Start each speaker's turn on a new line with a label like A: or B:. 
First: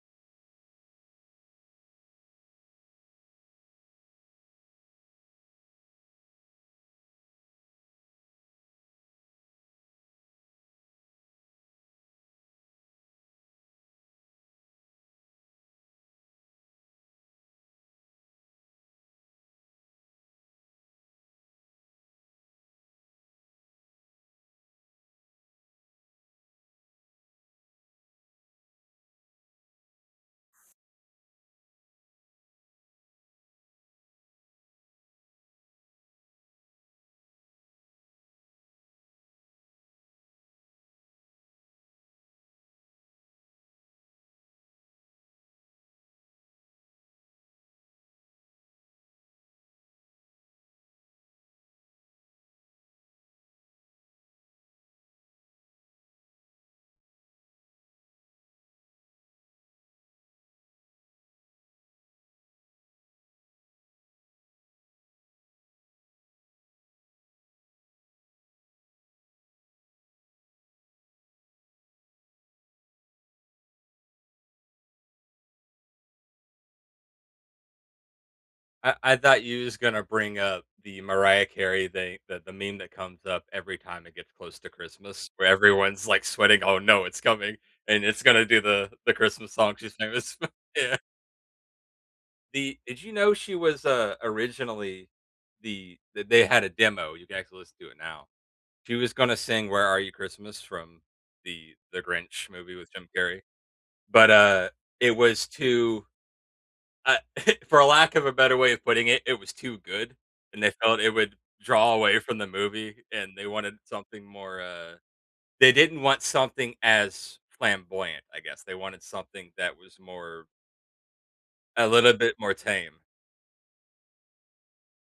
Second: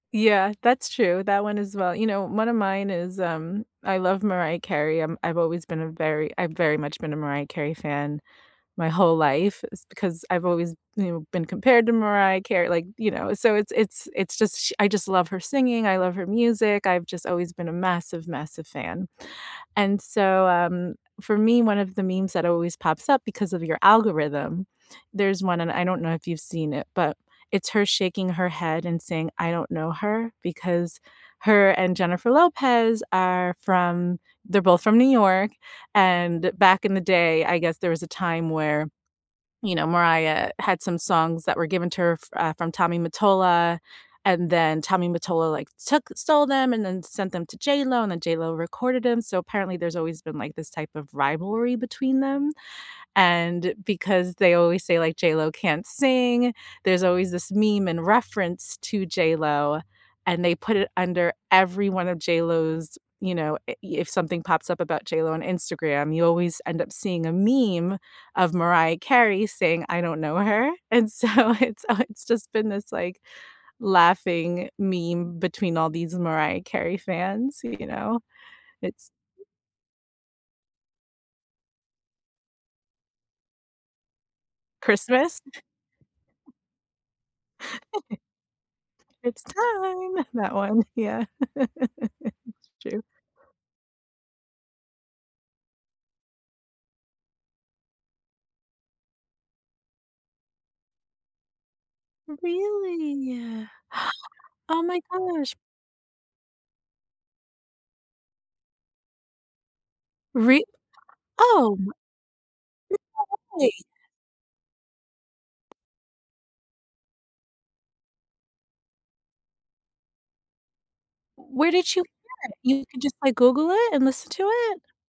A: Yeah, that's true, that one as well. You know, one of mine is, um, I love Mariah Carey. I'm I've always been a very I've very much been a Mariah Carey fan my whole life. It's because I've always, you know, been compared to Mariah Carey, like, you know, so it's it's it's just sh I just love her singing. I love her music. I've just always been a massive, massive fan. And so, um, for me, one of the memes that always pops up because of your algorithm, there's one- and I don't know if you've seen it- but it's her shaking her head and saying, "I don't know her," because her and Jennifer Lopez are from they're both from New York, and back in the day, I guess there was a time where, you know, Mariah had some songs that were given to her, uh, from Tommy Mottola, and then Tommy Mottola, like, took stole them and then sent them to JLo, and then JLo recorded them. So apparently, there's always been, like, this type of rivalry between them, and because they always say, like, "JLo can't sing." There's always this meme and reference to JLo, and they put it under every one of JLo's, you know i if something pops up about JLo on Instagram, you always end up seeing a meme of Mariah Carey saying, "I don't know her." And so it's it's just been this, like, laughing meme between all these Mariah Carey fans, you know.
B: I
A: It's
B: I thought you was gonna bring up the Mariah Carey thing, the the meme that comes up every time it gets close to Christmas
A: Christmas.
B: where everyone's, like, sweating, "Oh, no, it's coming." And it's gonna do the the
A: It's
B: Christmas song she's
A: time.
B: famous
A: That one,
B: Yeah.
A: yeah. It's
B: The did
A: true.
B: you know she was, uh, originally the that they had a demo. You can actually listen to it now. She was gonna sing Where Are You Christmas from The The Grinch movie with Jim
A: Really?
B: Carrey, but, uh,
A: Oh my
B: it was
A: gosh.
B: too uh, for a lack of a better way of putting it, it was too good, and
A: Rea
B: they felt it would
A: Oh m
B: draw
A: There's
B: away from the movie, and they
A: no way!
B: wanted something more, uh they didn't want something as flamboyant, I guess. They wanted something that was more
A: Where
B: a
A: did you
B: little bit
A: hear
B: more
A: it? You can
B: tame.
A: just, like, Google it and listen to it?